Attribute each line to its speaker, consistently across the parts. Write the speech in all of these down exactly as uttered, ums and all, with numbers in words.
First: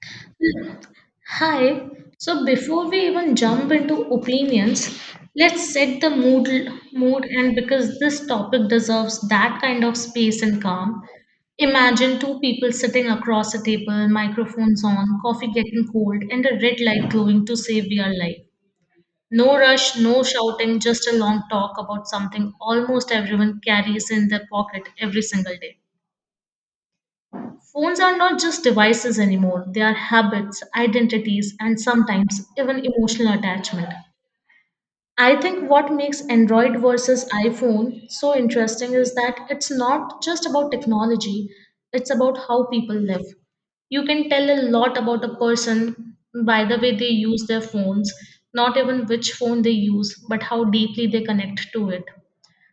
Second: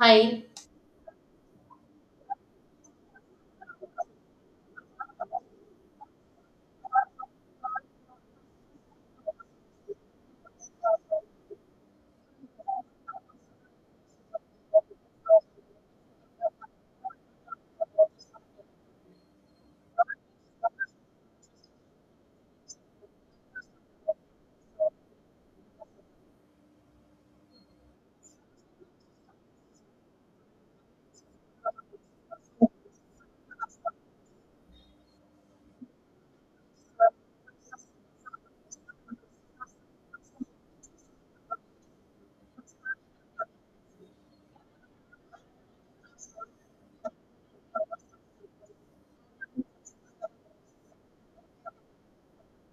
Speaker 1: Hi,
Speaker 2: Hi. So before we even jump into opinions, let's set the mood mood and because this topic deserves that kind of space and calm. Imagine two people sitting across a table, microphones on, coffee getting cold, and a red light glowing to save we are life. No rush, no shouting, just a long talk about something almost everyone carries in their pocket every single day. Phones are not just devices anymore, they are habits, identities, and sometimes even emotional attachment. I think what makes Android versus iPhone so interesting is that it's not just about technology, it's about how people live. You can tell a lot about a person by the way they use their phones, not even which phone they use, but how deeply they connect to it.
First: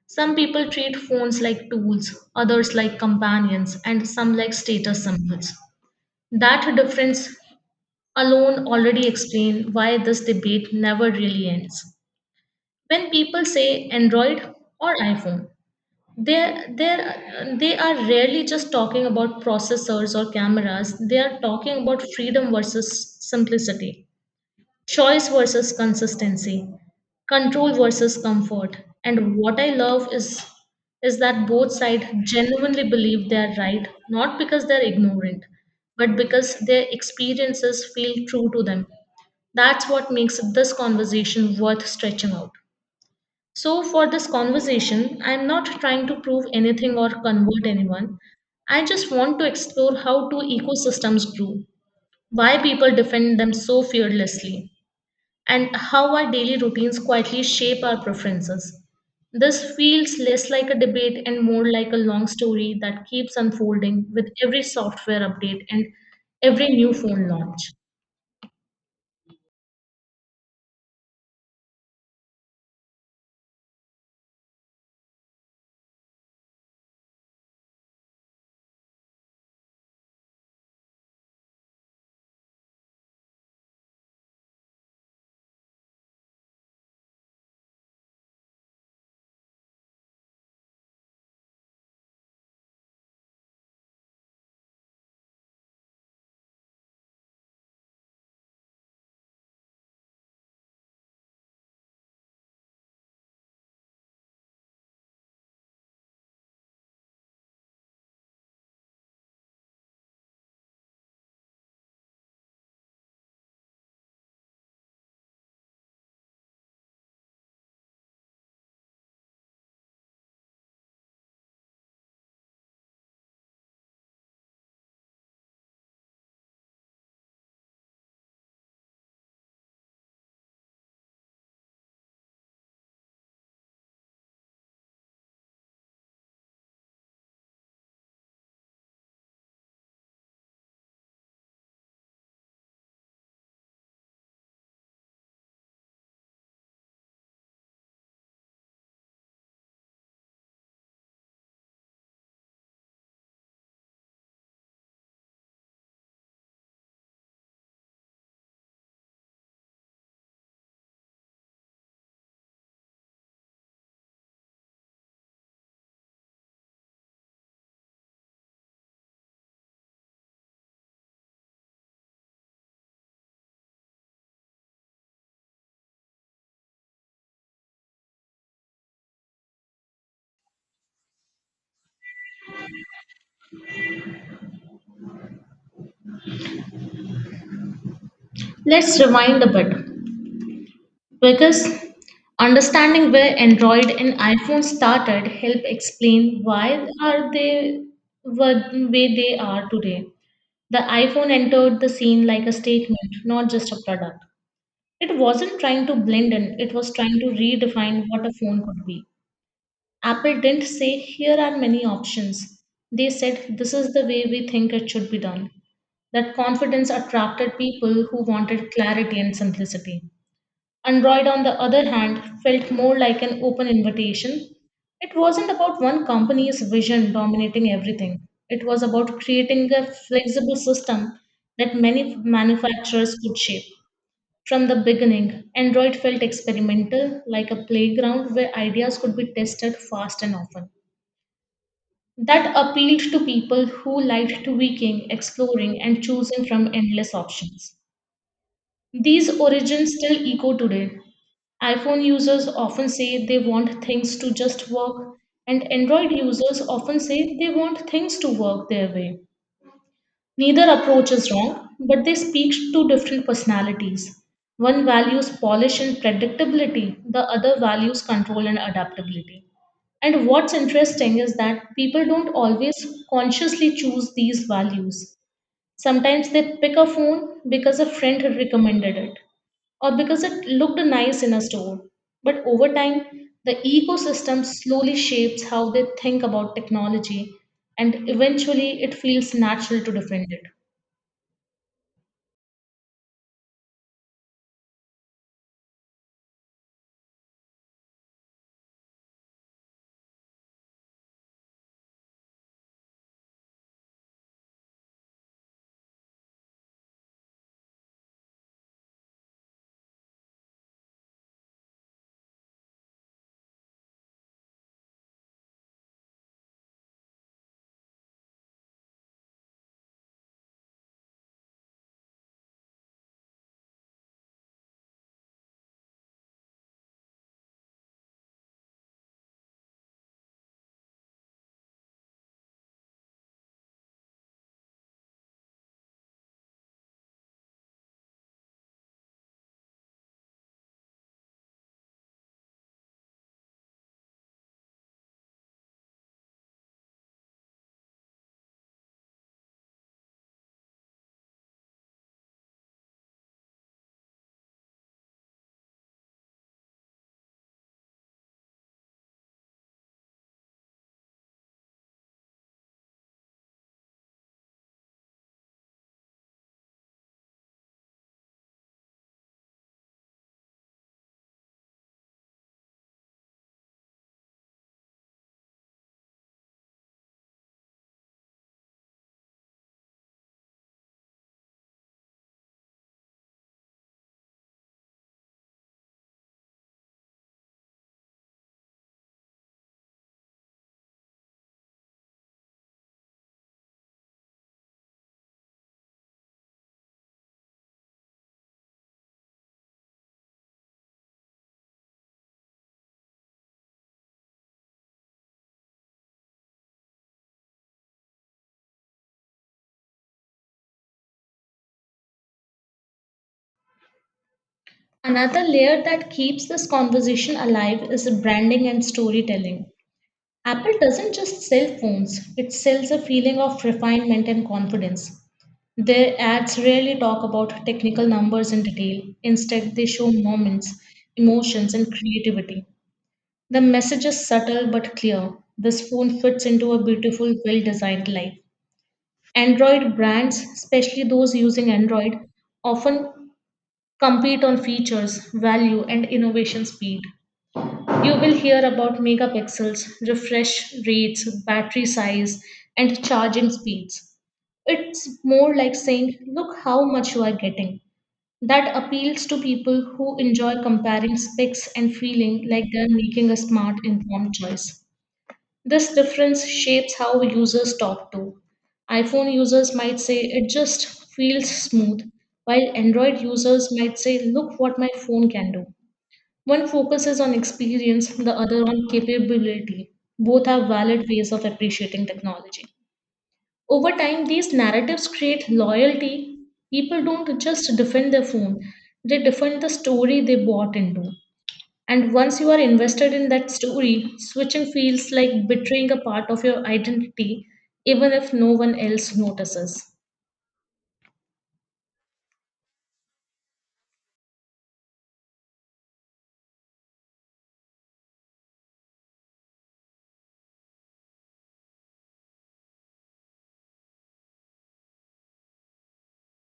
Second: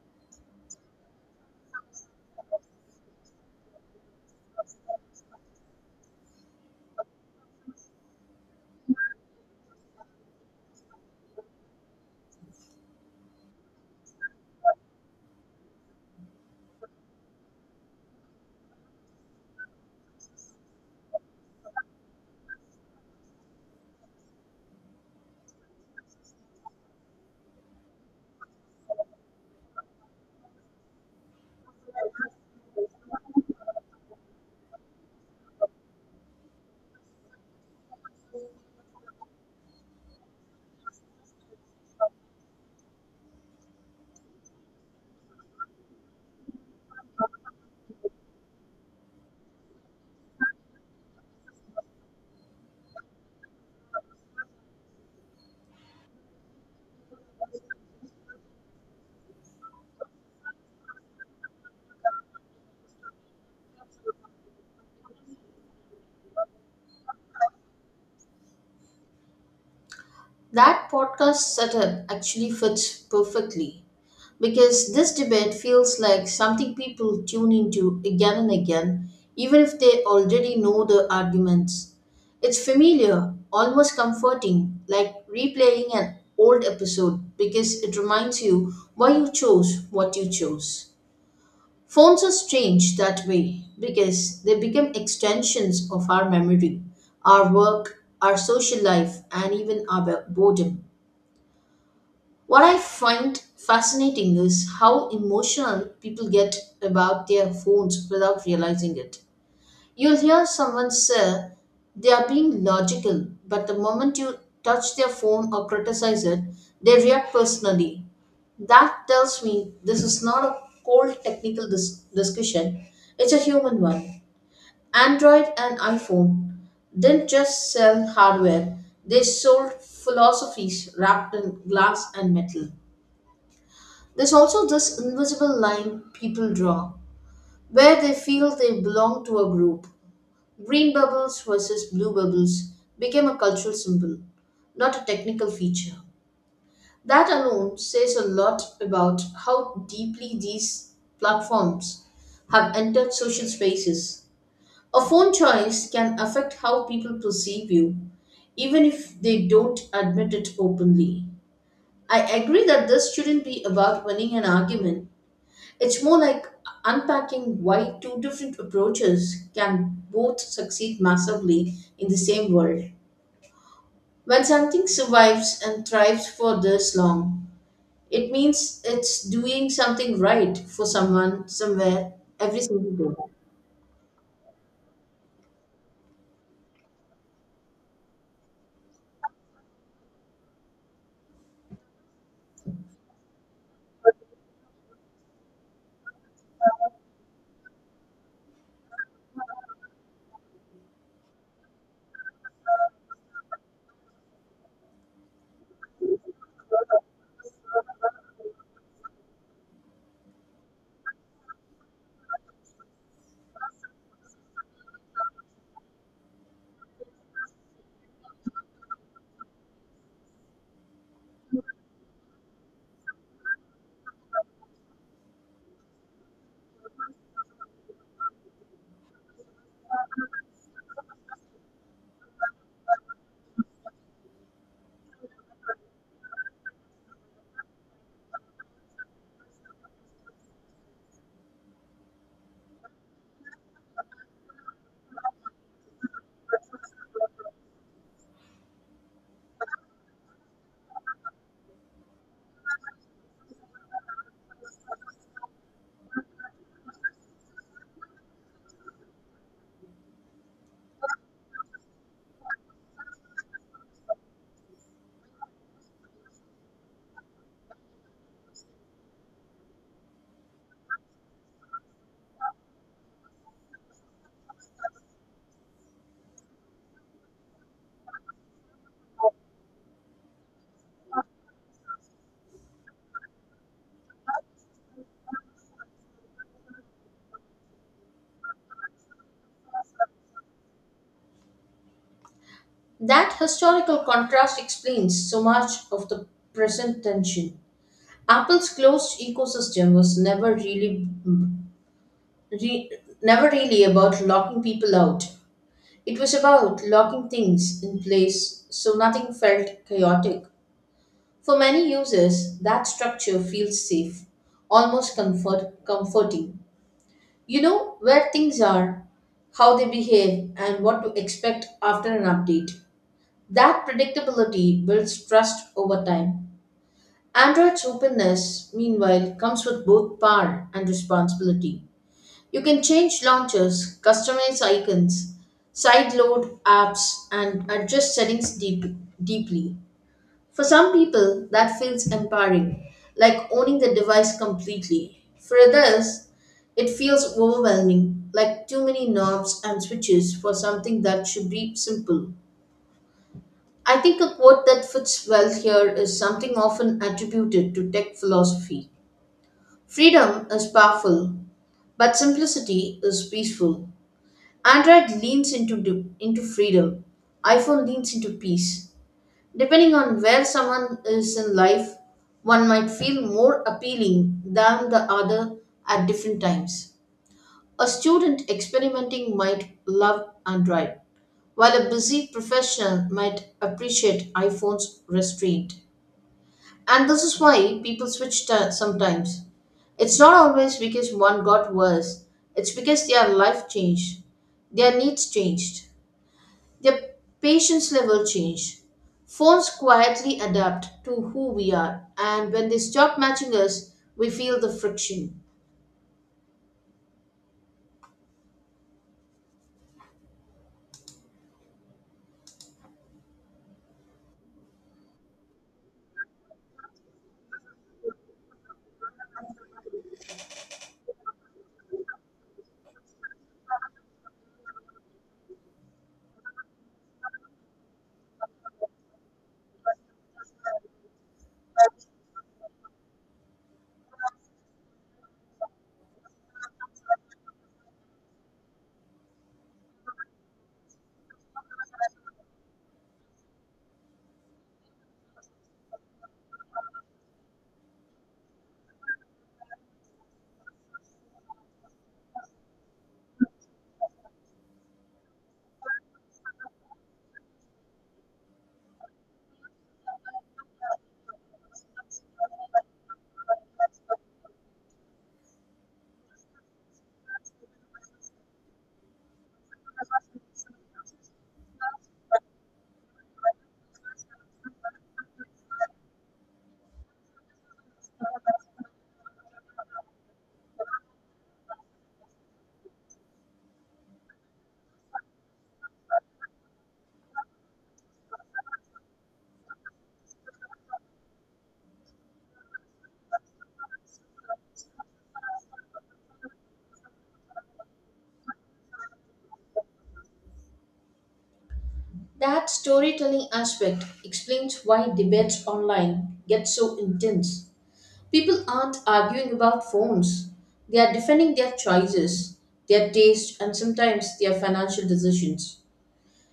Speaker 2: Some people treat phones like tools, others like companions, and some like status symbols. That difference alone already explains why this debate never really ends. When people say Android or iPhone, they they they are rarely just talking about processors or cameras. They are talking about freedom versus simplicity, choice versus consistency, control versus comfort. And what I love is is that both sides genuinely believe they are right, not because they're ignorant, but because their experiences feel true to them. That's what makes this conversation worth stretching out. So for this conversation, I'm not trying to prove anything or convert anyone. I just want to explore how two ecosystems grew, why people defend them so fearlessly, and how our daily routines quietly shape our preferences. This feels less like a debate and more like a long story that keeps unfolding with every software update and every new phone launch.
Speaker 1: that podcast setup actually fits perfectly because this debate feels like something people tune into again and again, even if they already know the arguments. It's familiar, almost comforting, like replaying an old episode because it reminds you why you chose what you chose. Phones are strange that way because they become extensions of our memory, our work, our social life, and even our bo- boredom. What I find fascinating is how emotional people get about their phones without realizing it. You'll hear someone say they are being logical, but the moment you touch their phone or criticize it, they react personally. That tells me this is not a cold technical dis- discussion, it's a human one. Android and iPhone didn't just sell hardware, they sold philosophies wrapped in glass and metal. There's also this invisible line people draw where they feel they belong to a group. Green bubbles versus blue bubbles became a cultural symbol, not a technical feature. That alone says a lot about how deeply these platforms have entered social spaces. A phone choice can affect how people perceive you, even if they don't admit it openly. I agree that this shouldn't be about winning an argument, it's more like unpacking why two different approaches can both succeed massively in the same world. When something survives and thrives for this long, it means it's doing something right for someone, somewhere, every single day.
Speaker 2: Let's rewind a bit because understanding where Android and iPhone started help explain why are they were the way they are today. The iPhone entered the scene like a statement, not just a product. It wasn't trying to blend in, it was trying to redefine what a phone could be. Apple didn't say, here are many options. They said, this is the way we think it should be done. That confidence attracted people who wanted clarity and simplicity. Android, on the other hand, felt more like an open invitation. It wasn't about one company's vision dominating everything, it was about creating a flexible system that many manufacturers could shape. From the beginning, Android felt experimental, like a playground where ideas could be tested fast and often. That appealed to people who liked tweaking, exploring, and choosing from endless options. These origins still echo today. iPhone users often say they want things to just work, and Android users often say they want things to work their way. Neither approach is wrong, but they speak to different personalities. One values polish and predictability, the other values control and adaptability. And what's interesting is that people don't always consciously choose these values. Sometimes they pick a phone because a friend had recommended it or because it looked nice in a store. But over time, the ecosystem slowly shapes how they think about technology, and eventually, it feels natural to defend it.
Speaker 1: That historical contrast explains so much of the present tension. Apple's closed ecosystem was never really re, never really about locking people out. It was about locking things in place so nothing felt chaotic. For many users, that structure feels safe, almost comfort, comforting. You know where things are, how they behave, and what to expect after an update. That predictability builds trust over time. Android's openness, meanwhile, comes with both power and responsibility. You can change launchers, customize icons, sideload apps, and adjust settings deep, deeply. For some people, that feels empowering, like owning the device completely. For others, it feels overwhelming, like too many knobs and switches for something that should be simple. I think a quote that fits well here is something often attributed to tech philosophy. Freedom is powerful, but simplicity is peaceful. Android leans into du- into freedom. iPhone leans into peace. Depending on where someone is in life, one might feel more appealing than the other at different times. A student experimenting might love Android, while a busy professional might appreciate iPhone's restraint. And this is why people switch ta- sometimes. It's not always because one got worse, it's because their life changed, their needs changed. Their patience level change. Phones quietly adapt to who we are, and when they stop matching us, we feel the friction.
Speaker 2: Another layer that keeps this conversation alive is branding and storytelling. Apple doesn't just sell phones, it sells a feeling of refinement and confidence. Their ads rarely talk about technical numbers in detail. Instead, they show moments, emotions, and creativity. The message is subtle but clear. This phone fits into a beautiful, well designed life. Android brands, especially those using Android, often compete on features, value, and innovation speed. You will hear about megapixels, refresh rates, battery size, and charging speeds. It's more like saying, look how much you are getting. That appeals to people who enjoy comparing specs and feeling like they're making a smart, informed choice. This difference shapes how users talk to. iPhone users might say it just feels smooth, while Android users might say, look what my phone can do. One focuses on experience, the other on capability. Both are valid ways of appreciating technology. Over time, these narratives create loyalty. People don't just defend their phone, they defend the story they bought into. And once you are invested in that story, switching feels like betraying a part of your identity, even if no one else notices.
Speaker 1: That storytelling aspect explains why debates online get so intense. People aren't arguing about phones, they are defending their choices, their taste, and sometimes their financial decisions.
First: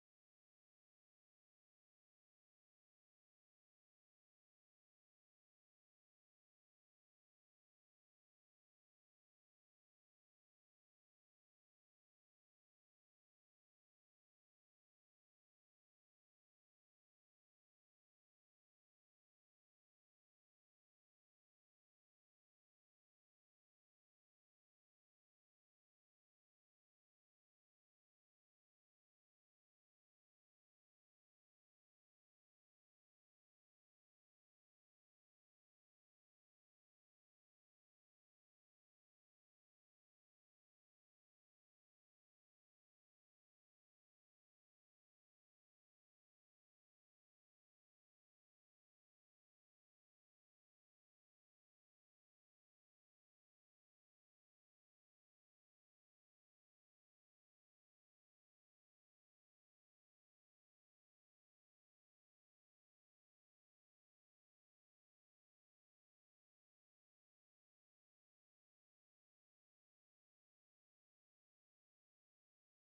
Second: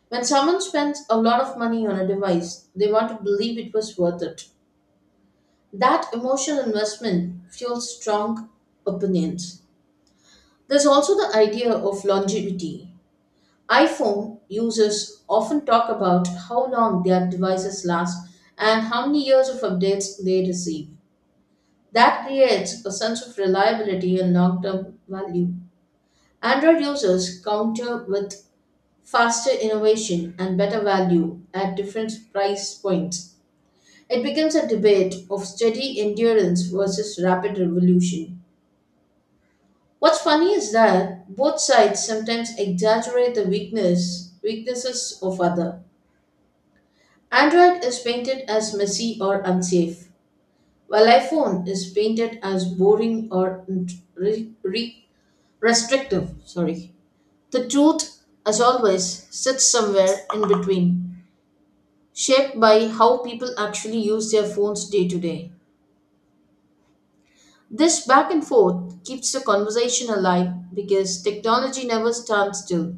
Speaker 1: When someone spends a lot of money on a device, they want to believe it was worth it. That emotional investment fuels strong opinions. There's also the idea of longevity. iPhone users often talk about how long their devices last and how many years of updates they receive. That creates a sense of reliability and long term value. Android users counter with faster innovation and better value at different price points. It becomes a debate of steady endurance versus rapid revolution. What's funny is that both sides sometimes exaggerate the weakness weaknesses of other. Android is painted as messy or unsafe, while iPhone is painted as boring or re- re- restrictive. Sorry. The truth, as always, sits somewhere in between, shaped by how people actually use their phones day to day. This back and forth keeps the conversation alive because technology never stands still.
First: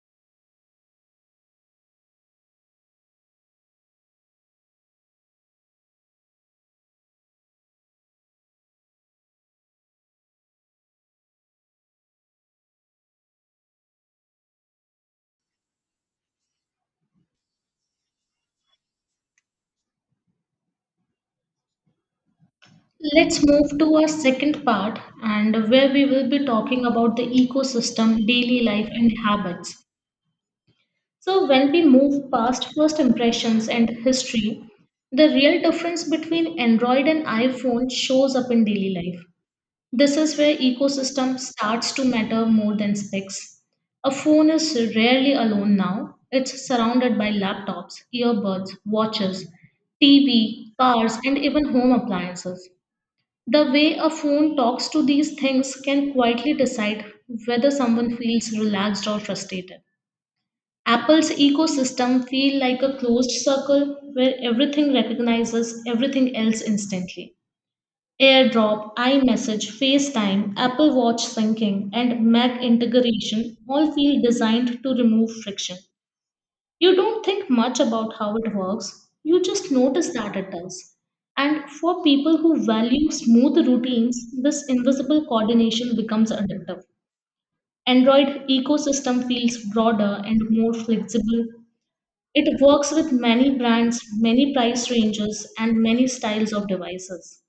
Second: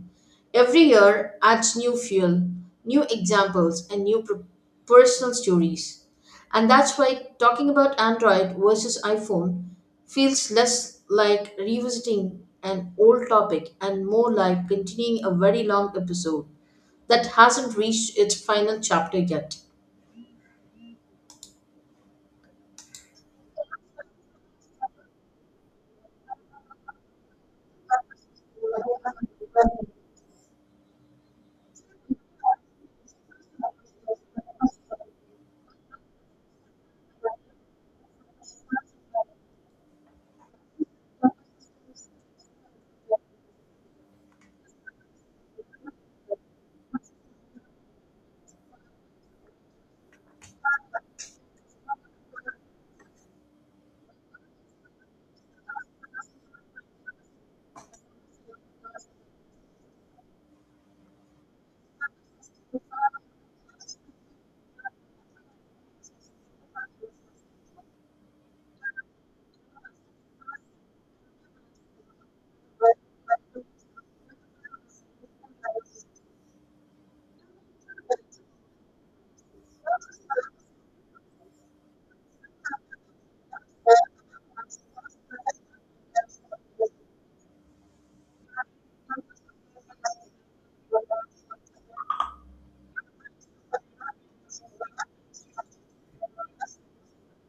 Speaker 1: Every year adds new fuel, new examples, and new per- personal stories. And that's why talking about Android versus iPhone feels less like revisiting an old topic and more like continuing a very long episode that hasn't reached its final chapter yet.
Speaker 2: Let's move to our second part, and where we will be talking about the ecosystem, daily life, and habits. So, when we move past first impressions and history, the real difference between Android and iPhone shows up in daily life. This is where ecosystem starts to matter more than specs. A phone is rarely alone now. It's surrounded by laptops, earbuds, watches, T V, cars, and even home appliances. The way a phone talks to these things can quietly decide whether someone feels relaxed or frustrated. Apple's ecosystem feel like a closed circle where everything recognizes everything else instantly. AirDrop, iMessage, FaceTime, Apple Watch syncing, and Mac integration all feel designed to remove friction. You don't think much about how it works, you just notice that it does. And for people who value smooth routines, this invisible coordination becomes addictive. Android ecosystem feels broader and more flexible. It works with many brands, many price ranges, and many styles of devices.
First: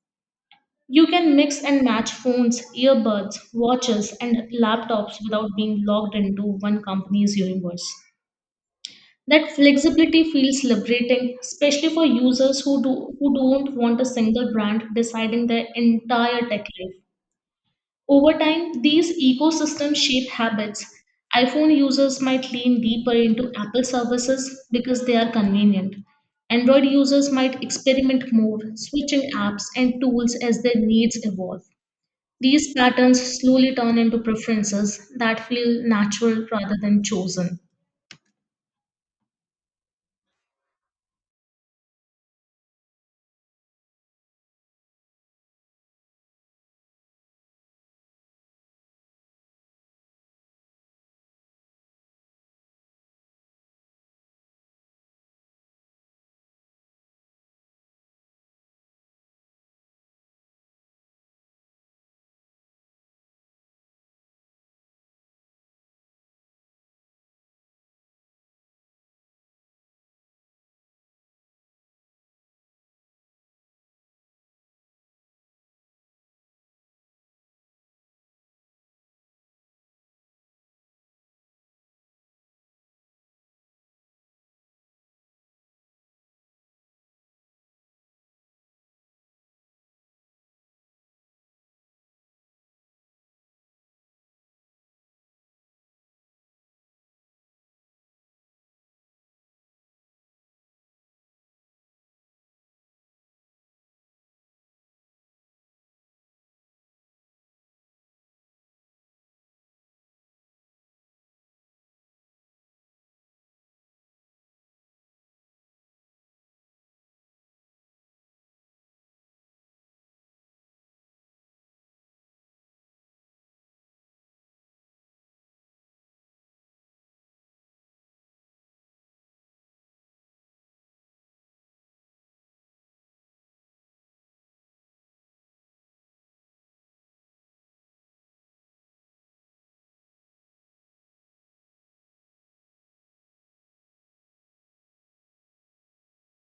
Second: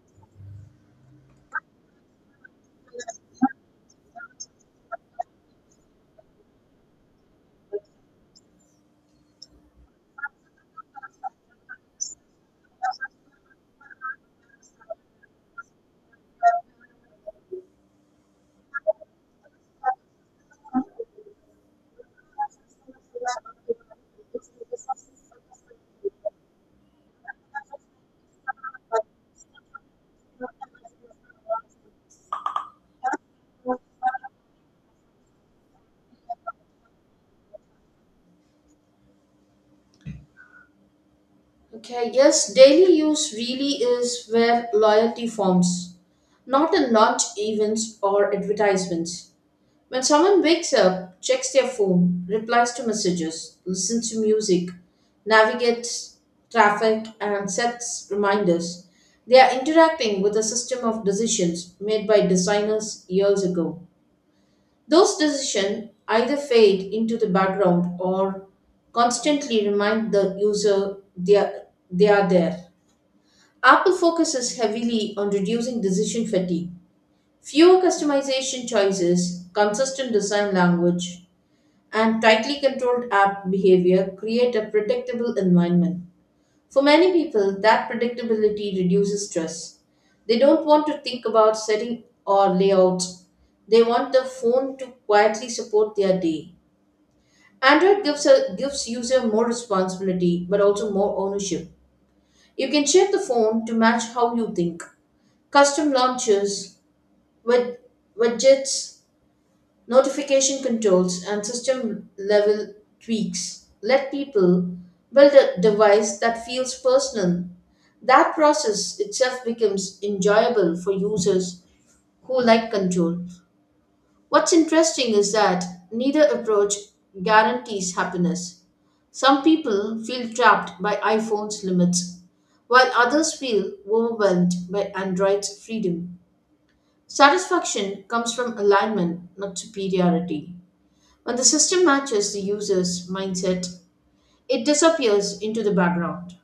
Speaker 2: You can mix and match phones, earbuds, watches, and laptops without being locked into one company's universe. That flexibility feels liberating, especially for users who, do, who don't want a single brand deciding their entire tech life. Over time, these ecosystems shape habits. iPhone users might lean deeper into Apple services because they are convenient. Android users might experiment more, switching apps and tools as their needs evolve. These patterns slowly turn into preferences that feel natural rather than chosen.
Speaker 1: Okay, yes, daily use really is where loyalty forms, not in launch events or advertisements. When someone wakes up, checks their phone, replies to messages, listens to music, navigates traffic, and sets reminders, they are interacting with a system of decisions made by designers years ago. Those decisions either fade into the background or constantly remind the user they are, they are there. Apple focuses heavily on reducing decision fatigue. Fewer customization choices, consistent design language, and tightly controlled app behavior create a predictable environment. For many people, that predictability reduces stress. They don't want to think about setting or layouts. They want the phone to quietly support their day. Android gives a, gives user more responsibility but also more ownership. You can shape the phone to match how you think. Custom launchers, wed- widgets, notification controls, and system level tweaks let people build a device that feels personal. That process itself becomes enjoyable for users who like control. What's interesting is that neither approach guarantees happiness. Some people feel trapped by iPhone's limits, while others feel overwhelmed by Android's freedom. Satisfaction comes from alignment, not superiority. When the system matches the user's mindset, it disappears into the background.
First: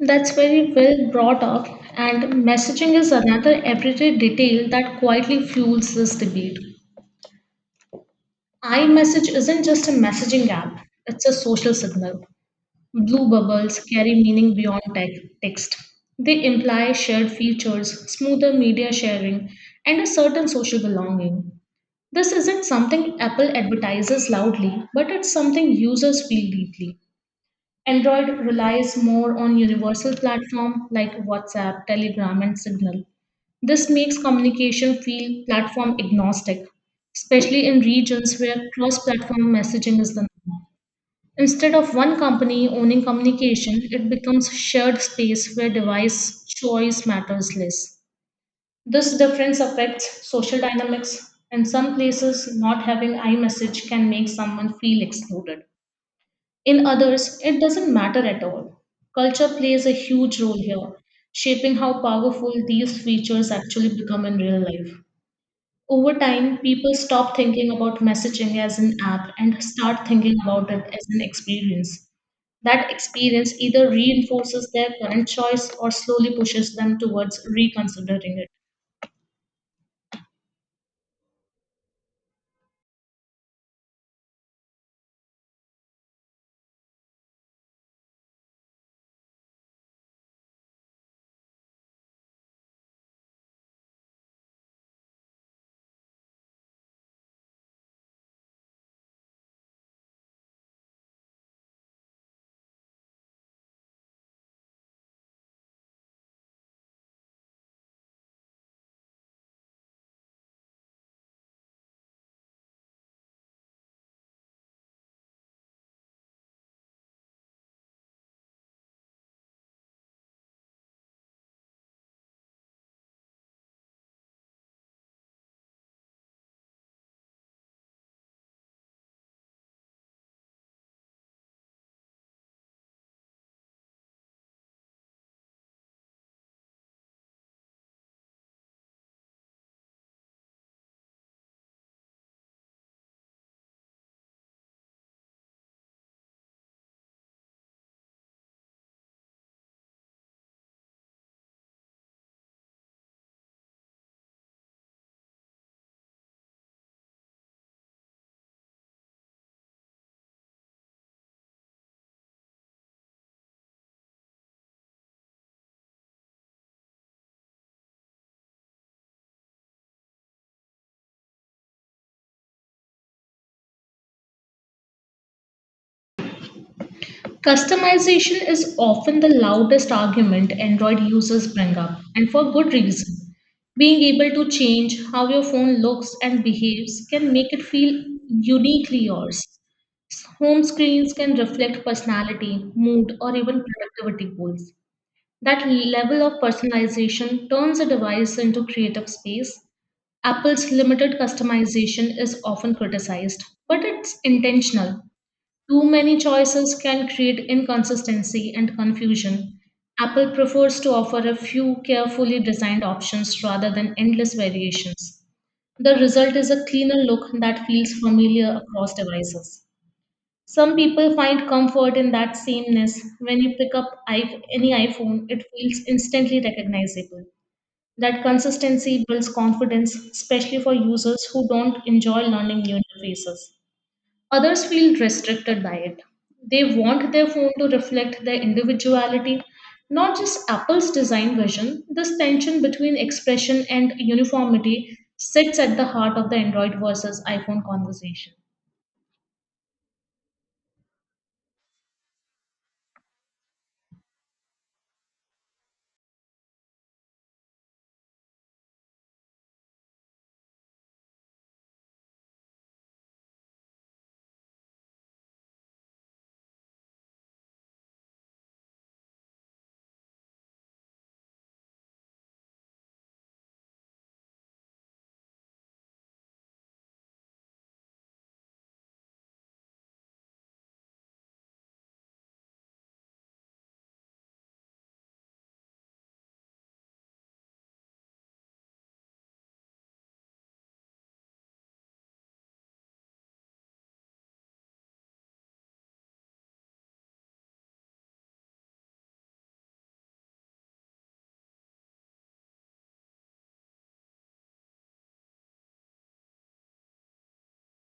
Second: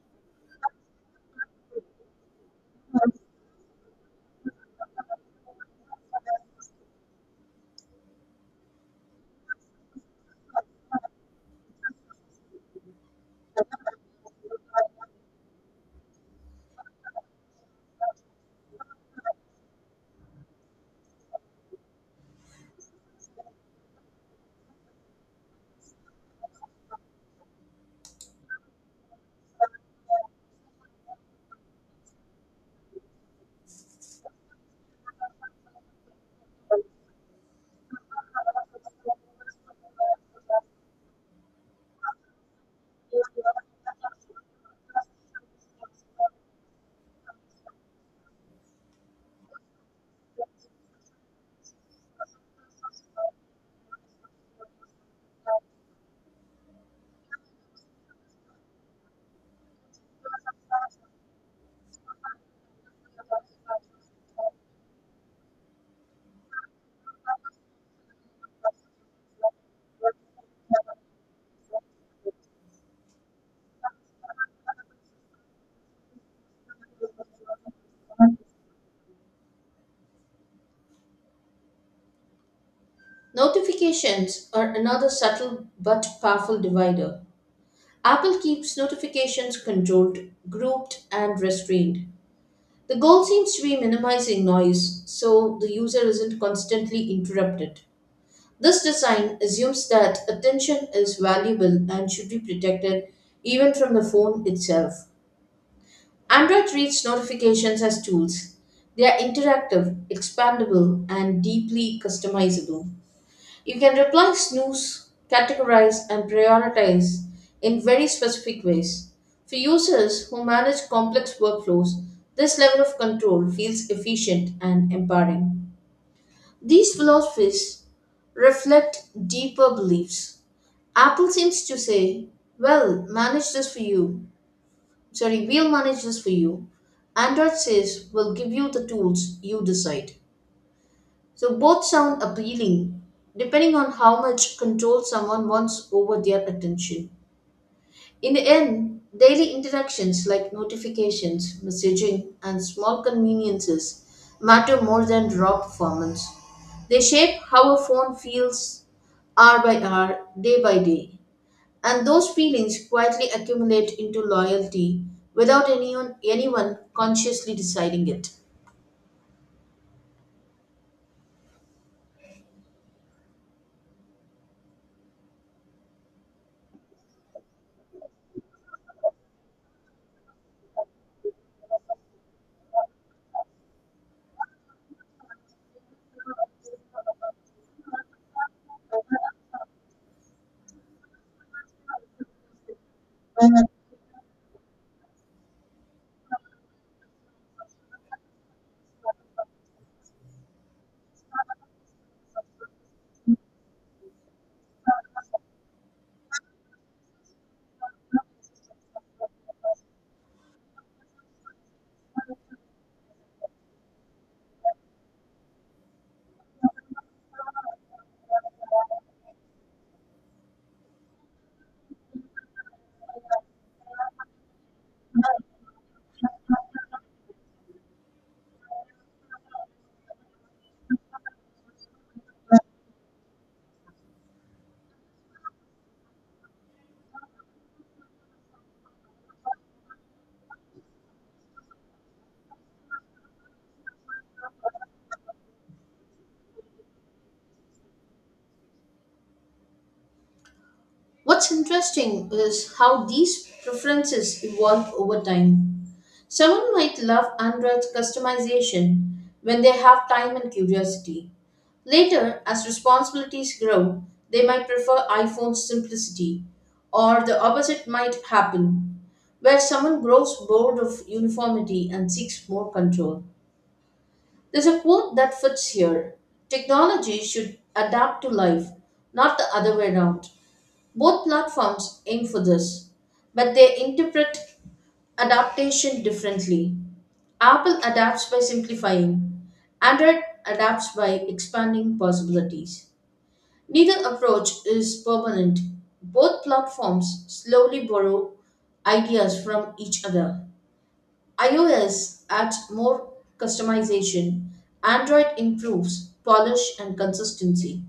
Speaker 2: That's very well brought up, and messaging is another everyday detail that quietly fuels this debate. iMessage isn't just a messaging app, it's a social signal. Blue bubbles carry meaning beyond tec- text. They imply shared features, smoother media sharing, and a certain social belonging. This isn't something Apple advertises loudly, but it's something users feel deeply. Android relies more on universal platforms like WhatsApp, Telegram, and Signal. This makes communication feel platform agnostic, especially in regions where cross platform messaging is the norm. Instead of one company owning communication, it becomes shared space where device choice matters less. This difference affects social dynamics. In some places, not having iMessage can make someone feel excluded. In others, it doesn't matter at all. Culture plays a huge role here, shaping how powerful these features actually become in real life. Over time, people stop thinking about messaging as an app and start thinking about it as an experience. That experience either reinforces their current choice or slowly pushes them towards reconsidering it.
Speaker 1: Notifications are another subtle but powerful divider. Apple keeps notifications controlled, grouped, and restrained. The goal seems to be minimizing noise so the user isn't constantly interrupted. This design assumes that attention is valuable and should be protected even from the phone itself. Android treats notifications as tools. They are interactive, expandable, and deeply customizable. You can reply, snooze, categorize, and prioritize in very specific ways. For users who manage complex workflows, this level of control feels efficient and empowering. These philosophies reflect deeper beliefs. Apple seems to say, well, manage this for you Sorry, we'll manage this for you. Android says we'll give you the tools, you decide. So both sound appealing, depending on how much control someone wants over their attention. In the end, daily interactions like notifications, messaging, and small conveniences matter more than raw performance. They shape how a phone feels hour by hour, day by day. And those feelings quietly accumulate into loyalty without anyone, anyone consciously deciding it.
Speaker 2: Customization is often the loudest argument Android users bring up, and for good reason. Being able to change how your phone looks and behaves can make it feel uniquely yours. Home screens can reflect personality, mood, or even productivity goals. That level of personalization turns a device into creative space. Apple's limited customization is often criticized, but it's intentional. Too many choices can create inconsistency and confusion. Apple prefers to offer a few carefully designed options rather than endless variations. The result is a cleaner look that feels familiar across devices. Some people find comfort in that sameness. When you pick up i- any iPhone, it feels instantly recognizable. That consistency builds confidence, especially for users who don't enjoy learning new interfaces. Others feel restricted by it. They want their phone to reflect their individuality, not just Apple's design vision. This tension between expression and uniformity sits at the heart of the Android versus iPhone conversation.
Speaker 1: What's interesting is how these preferences evolve over time. Someone might love Android's customization when they have time and curiosity. Later, as responsibilities grow, they might prefer iPhone's simplicity, or the opposite might happen, where someone grows bored of uniformity and seeks more control. There's a quote that fits here. Technology should adapt to life, not the other way around. Both platforms aim for this, but they interpret adaptation differently. Apple adapts by simplifying, Android adapts by expanding possibilities. Neither approach is permanent. Both platforms slowly borrow ideas from each other. iOS adds more customization, Android improves polish and consistency.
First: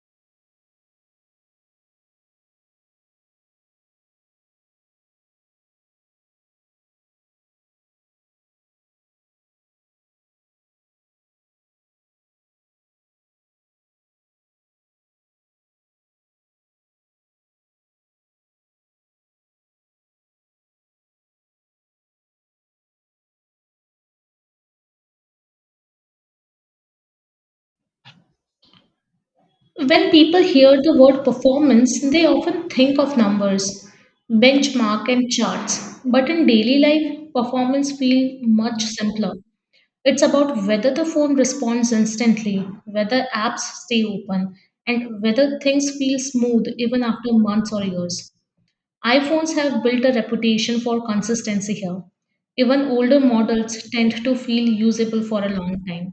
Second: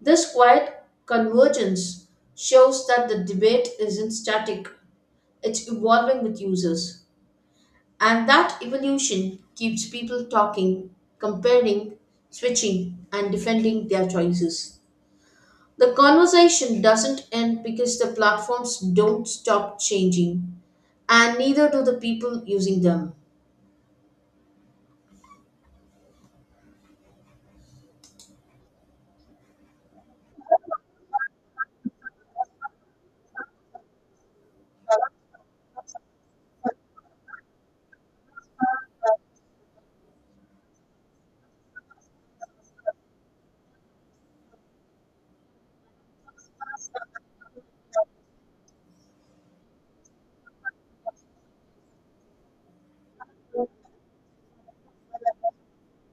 Speaker 1: This quiet convergence shows that the debate isn't static, it's evolving with users. And that evolution keeps people talking, comparing, switching, and defending their choices. The conversation doesn't end because the platforms don't stop changing, and neither do the people using them.
Speaker 2: When people hear the word performance, they often think of numbers, benchmark, and charts. But in daily life, performance feels much simpler. It's about whether the phone responds instantly, whether apps stay open, and whether things feel smooth even after months or years. iPhones have built a reputation for consistency here. Even older models tend to feel usable for a long time.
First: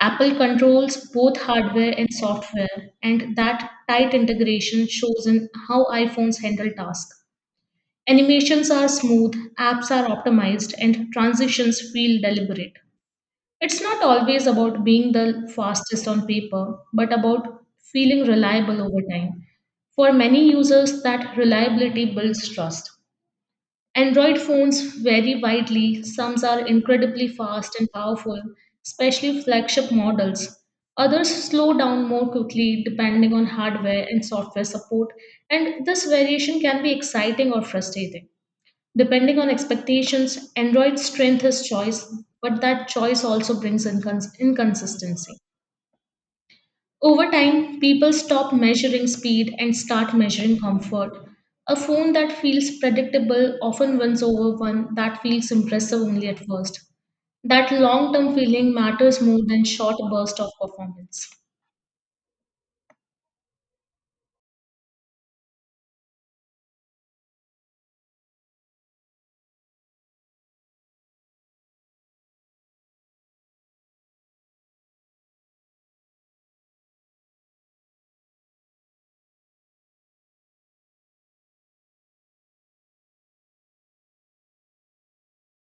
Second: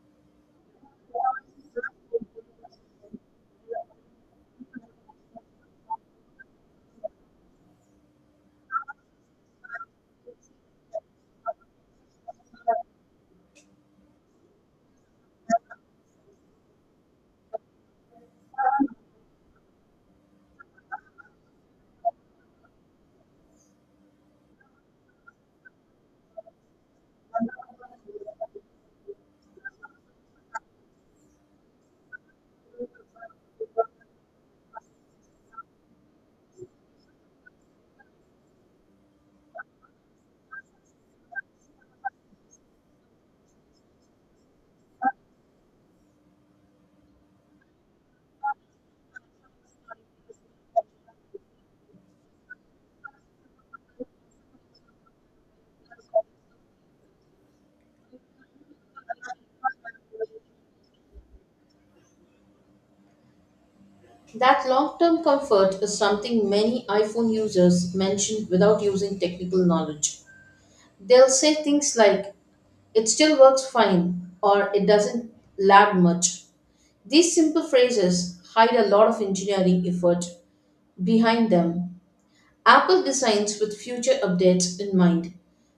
Speaker 2: Apple controls both hardware and software, and that tight integration shows in how iPhones handle tasks. Animations are smooth, apps are optimized, and transitions feel deliberate. It's not always about being the fastest on paper, but about feeling reliable over time. For many users, that reliability builds trust. Android phones vary widely. Some are incredibly fast and powerful, especially flagship models. Others slow down more quickly depending on hardware and software support, and this variation can be exciting or frustrating. Depending on expectations, Android's strength is choice, but that choice also brings incons- inconsistency. Over time, people stop measuring speed and start measuring comfort. A phone that feels predictable often wins over one that feels impressive only at first. That long term feeling matters more than short burst of performance.
Speaker 1: That long term comfort is something many iPhone users mention without using technical knowledge. They'll say things like, it still works fine or it doesn't lag much. These simple phrases hide a lot of engineering effort behind them. Apple designs with future updates in mind,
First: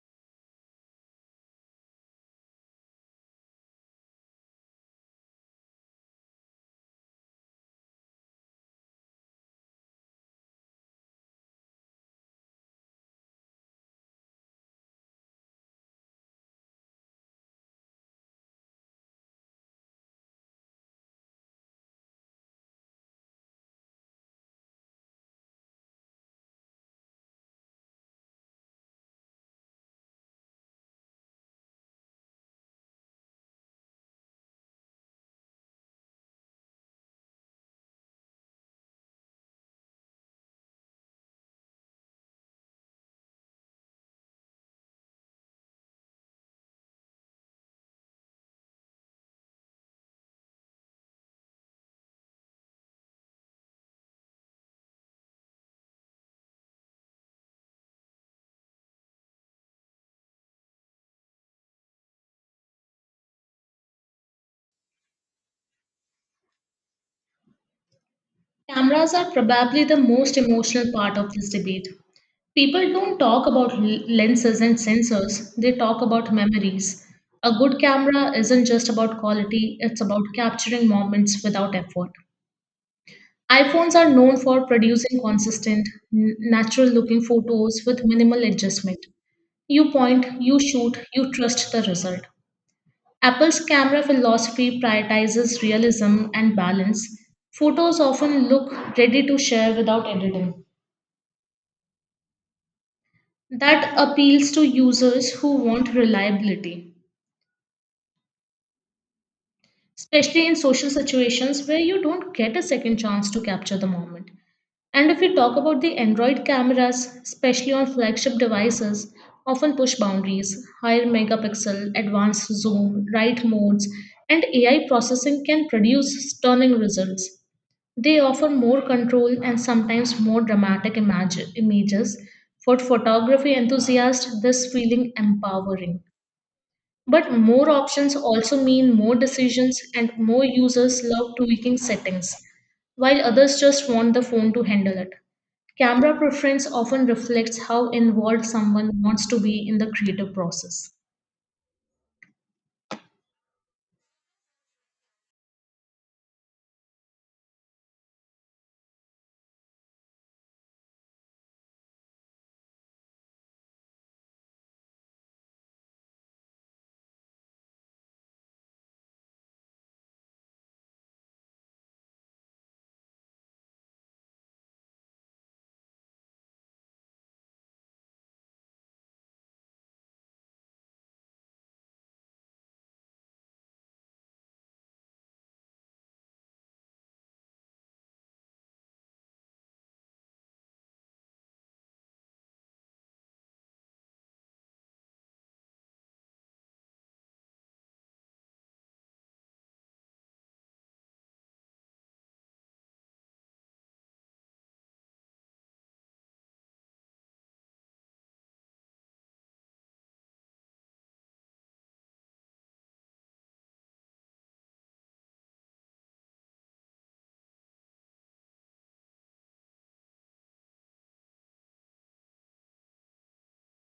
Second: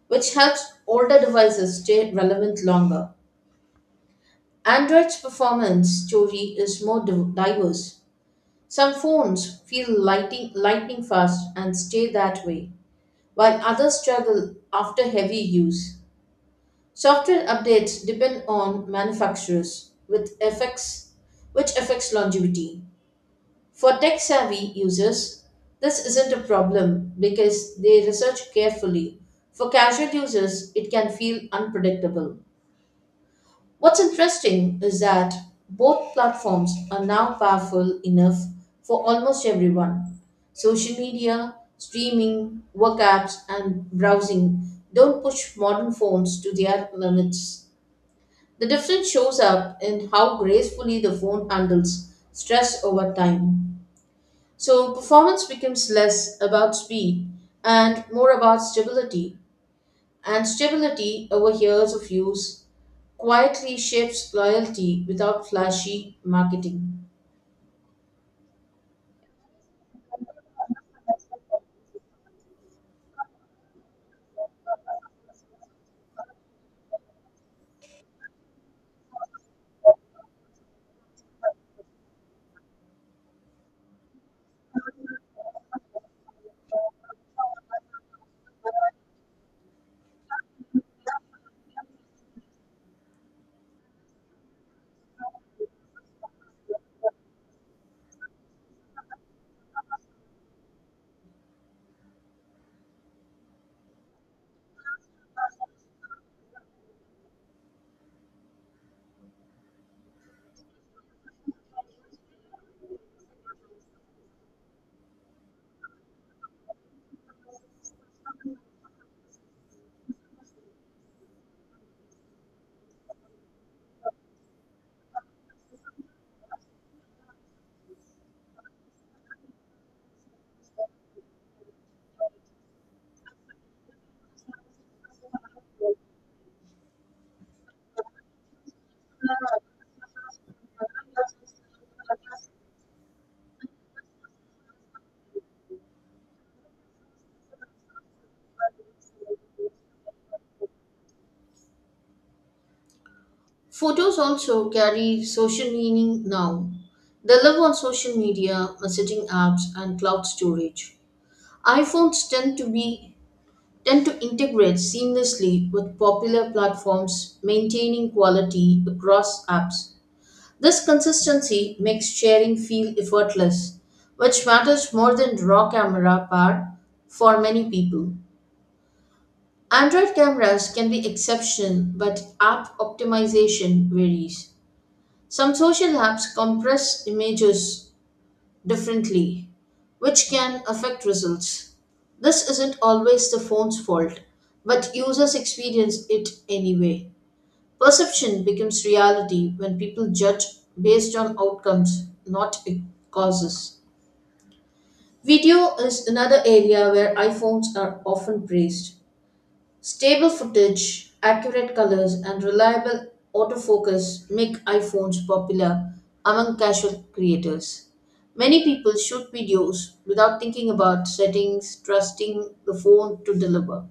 Speaker 1: which helps older devices stay relevant longer. Android's performance story is more div- diverse. Some phones feel lighting, lightning fast and stay that way, while others struggle after heavy use. Software updates depend on manufacturers, with effects, which affects longevity. For tech-savvy users, this isn't a problem because they research carefully. For casual users, it can feel unpredictable. What's interesting is that both platforms are now powerful enough for almost everyone. Social media, streaming, work apps, and browsing don't push modern phones to their limits. The difference shows up in how gracefully the phone handles stress over time. So, performance becomes less about speed and more about stability. And stability over years of use quietly shapes loyalty without flashy marketing.
Speaker 2: Cameras are probably the most emotional part of this debate. People don't talk about l- lenses and sensors, they talk about memories. A good camera isn't just about quality, it's about capturing moments without effort. iPhones are known for producing consistent, natural looking photos with minimal adjustment. You point, you shoot, you trust the result. Apple's camera philosophy prioritizes realism and balance. Photos often look ready to share without editing. That appeals to users who want reliability, especially in social situations where you don't get a second chance to capture the moment. And if we talk about the Android cameras, especially on flagship devices, often push boundaries. Higher megapixel, advanced zoom, right modes, and A I processing can produce stunning results. They offer more control and sometimes more dramatic imag- images. For photography enthusiasts, this feeling empowering. But more options also mean more decisions and more users love tweaking settings, while others just want the phone to handle it. Camera preference often reflects how involved someone wants to be in the creative process.
Speaker 1: Photos also carry social meaning now. They live on social media, messaging apps, and cloud storage. iPhones tend to be tend to integrate seamlessly with popular platforms, maintaining quality across apps. This consistency makes sharing feel effortless, which matters more than raw camera power for many people. Android cameras can be exception, but app optimization varies. Some social apps compress images differently, which can affect results. This isn't always the phone's fault, but users experience it anyway. Perception becomes reality when people judge based on outcomes, not causes. Video is another area where iPhones are often praised. Stable footage, accurate colors, and reliable autofocus make iPhones popular among casual creators. Many people shoot videos without thinking about settings, trusting the phone to deliver.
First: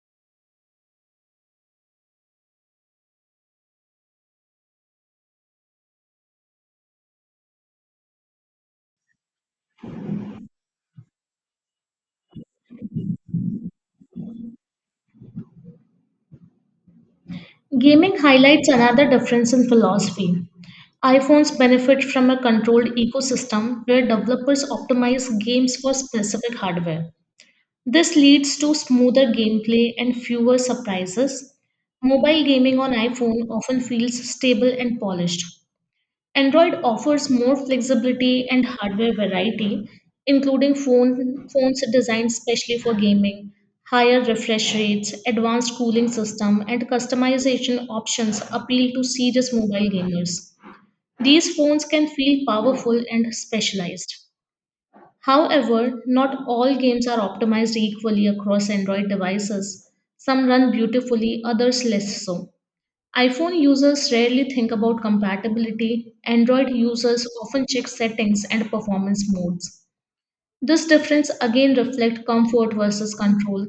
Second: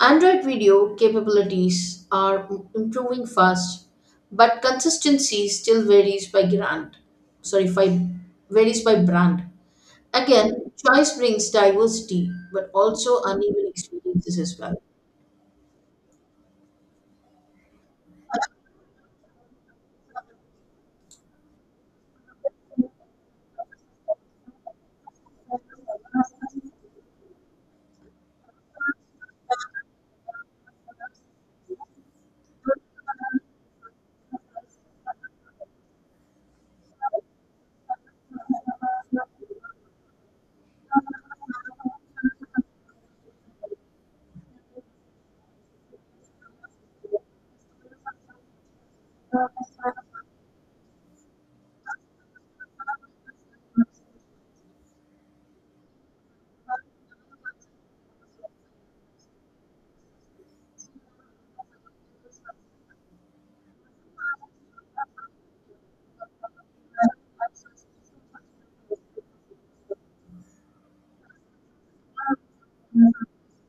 Speaker 1: Android video capabilities are m- improving fast, but consistency still varies by brand. Sorry, by, varies by brand. Again, choice brings diversity, but also uneven experiences as well.
Speaker 2: Gaming highlights another difference in philosophy. iPhones benefit from a controlled ecosystem where developers optimize games for specific hardware. This leads to smoother gameplay and fewer surprises. Mobile gaming on iPhone often feels stable and polished. Android offers more flexibility and hardware variety, including phone, phones designed specially for gaming, higher refresh rates, advanced cooling system, and customization options appeal to serious mobile gamers. These phones can feel powerful and specialized. However, not all games are optimized equally across Android devices. Some run beautifully, others less so. iPhone users rarely think about compatibility, Android users often check settings and performance modes. This difference again reflects comfort versus control.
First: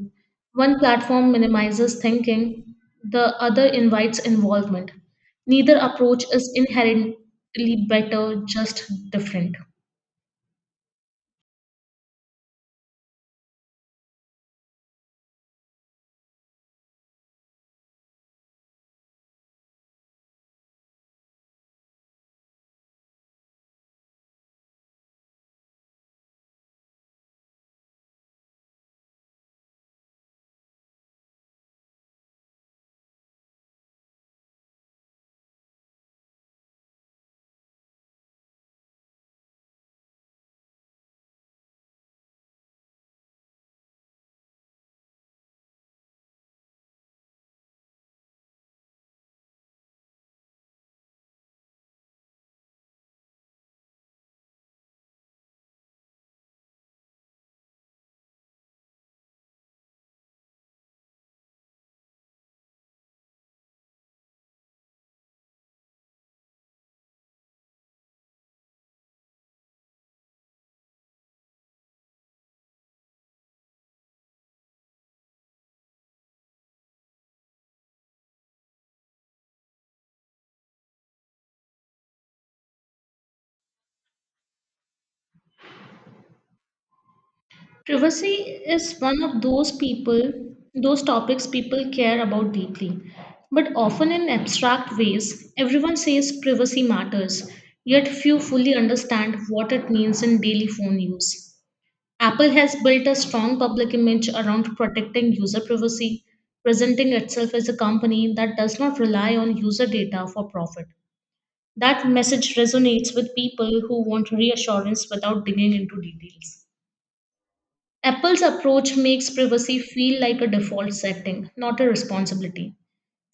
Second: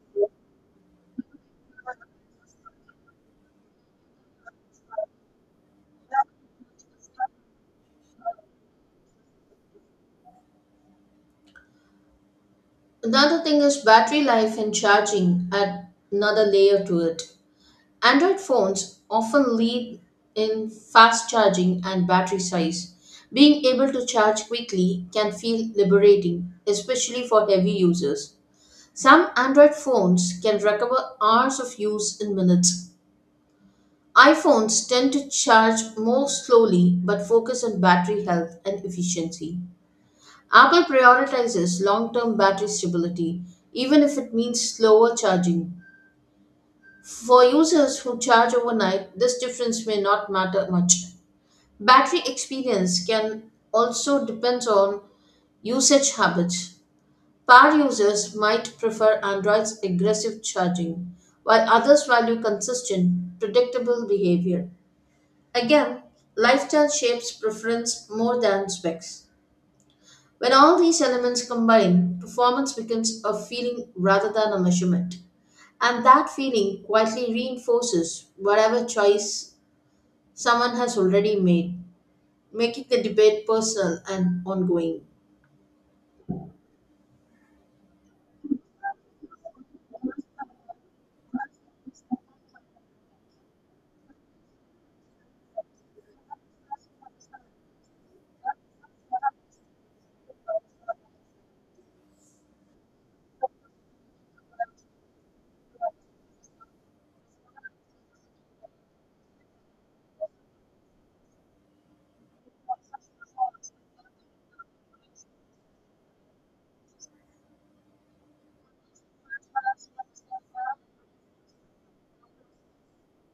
Speaker 2: One platform minimizes thinking, the other invites involvement. Neither approach is inherently better, just different.
Speaker 1: Another thing is battery life and charging add another layer to it. Android phones often lead in fast charging and battery size. Being able to charge quickly can feel liberating, especially for heavy users. Some Android phones can recover hours of use in minutes. iPhones tend to charge more slowly but focus on battery health and efficiency. Apple prioritizes long term battery stability, even if it means slower charging. For users who charge overnight, this difference may not matter much. Battery experience can also depend on usage habits. Power users might prefer Android's aggressive charging, while others value consistent, predictable behavior. Again, lifestyle shapes preference more than specs. When all these elements combine, performance becomes a feeling rather than a measurement. And that feeling quietly reinforces whatever choice someone has already made, making the debate personal and ongoing.
Speaker 2: Privacy is one of those people, those topics people care about deeply, but often in abstract ways. Everyone says privacy matters, yet few fully understand what it means in daily phone use. Apple has built a strong public image around protecting user privacy, presenting itself as a company that does not rely on user data for profit. That message resonates with people who want reassurance without digging into details. Apple's approach makes privacy feel like a default setting, not a responsibility.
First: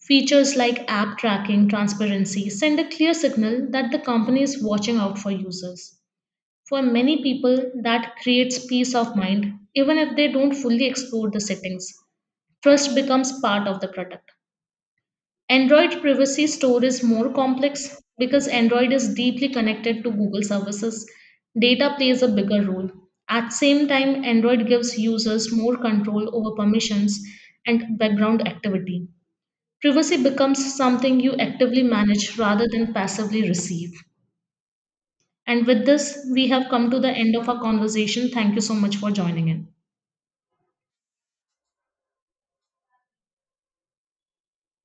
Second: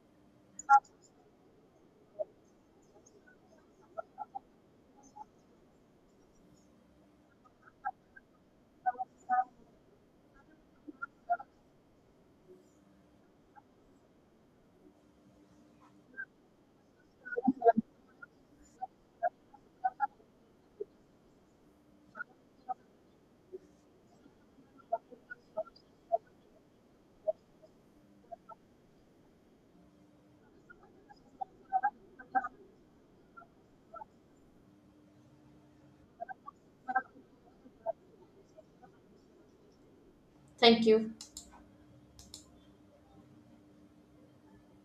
Speaker 2: Features like app tracking, transparency send a clear signal that the company is watching out for users. For many people, that creates peace of mind, even if they don't fully explore the settings. Trust becomes part of the product. Android privacy store is more complex because Android is deeply connected to Google services. Data plays a bigger role. At same time, Android gives users more control over permissions and background activity. Privacy becomes something you actively manage rather than passively receive. And with this, we have come to the end of our conversation. Thank you so much for joining in.
Speaker 1: Thank you.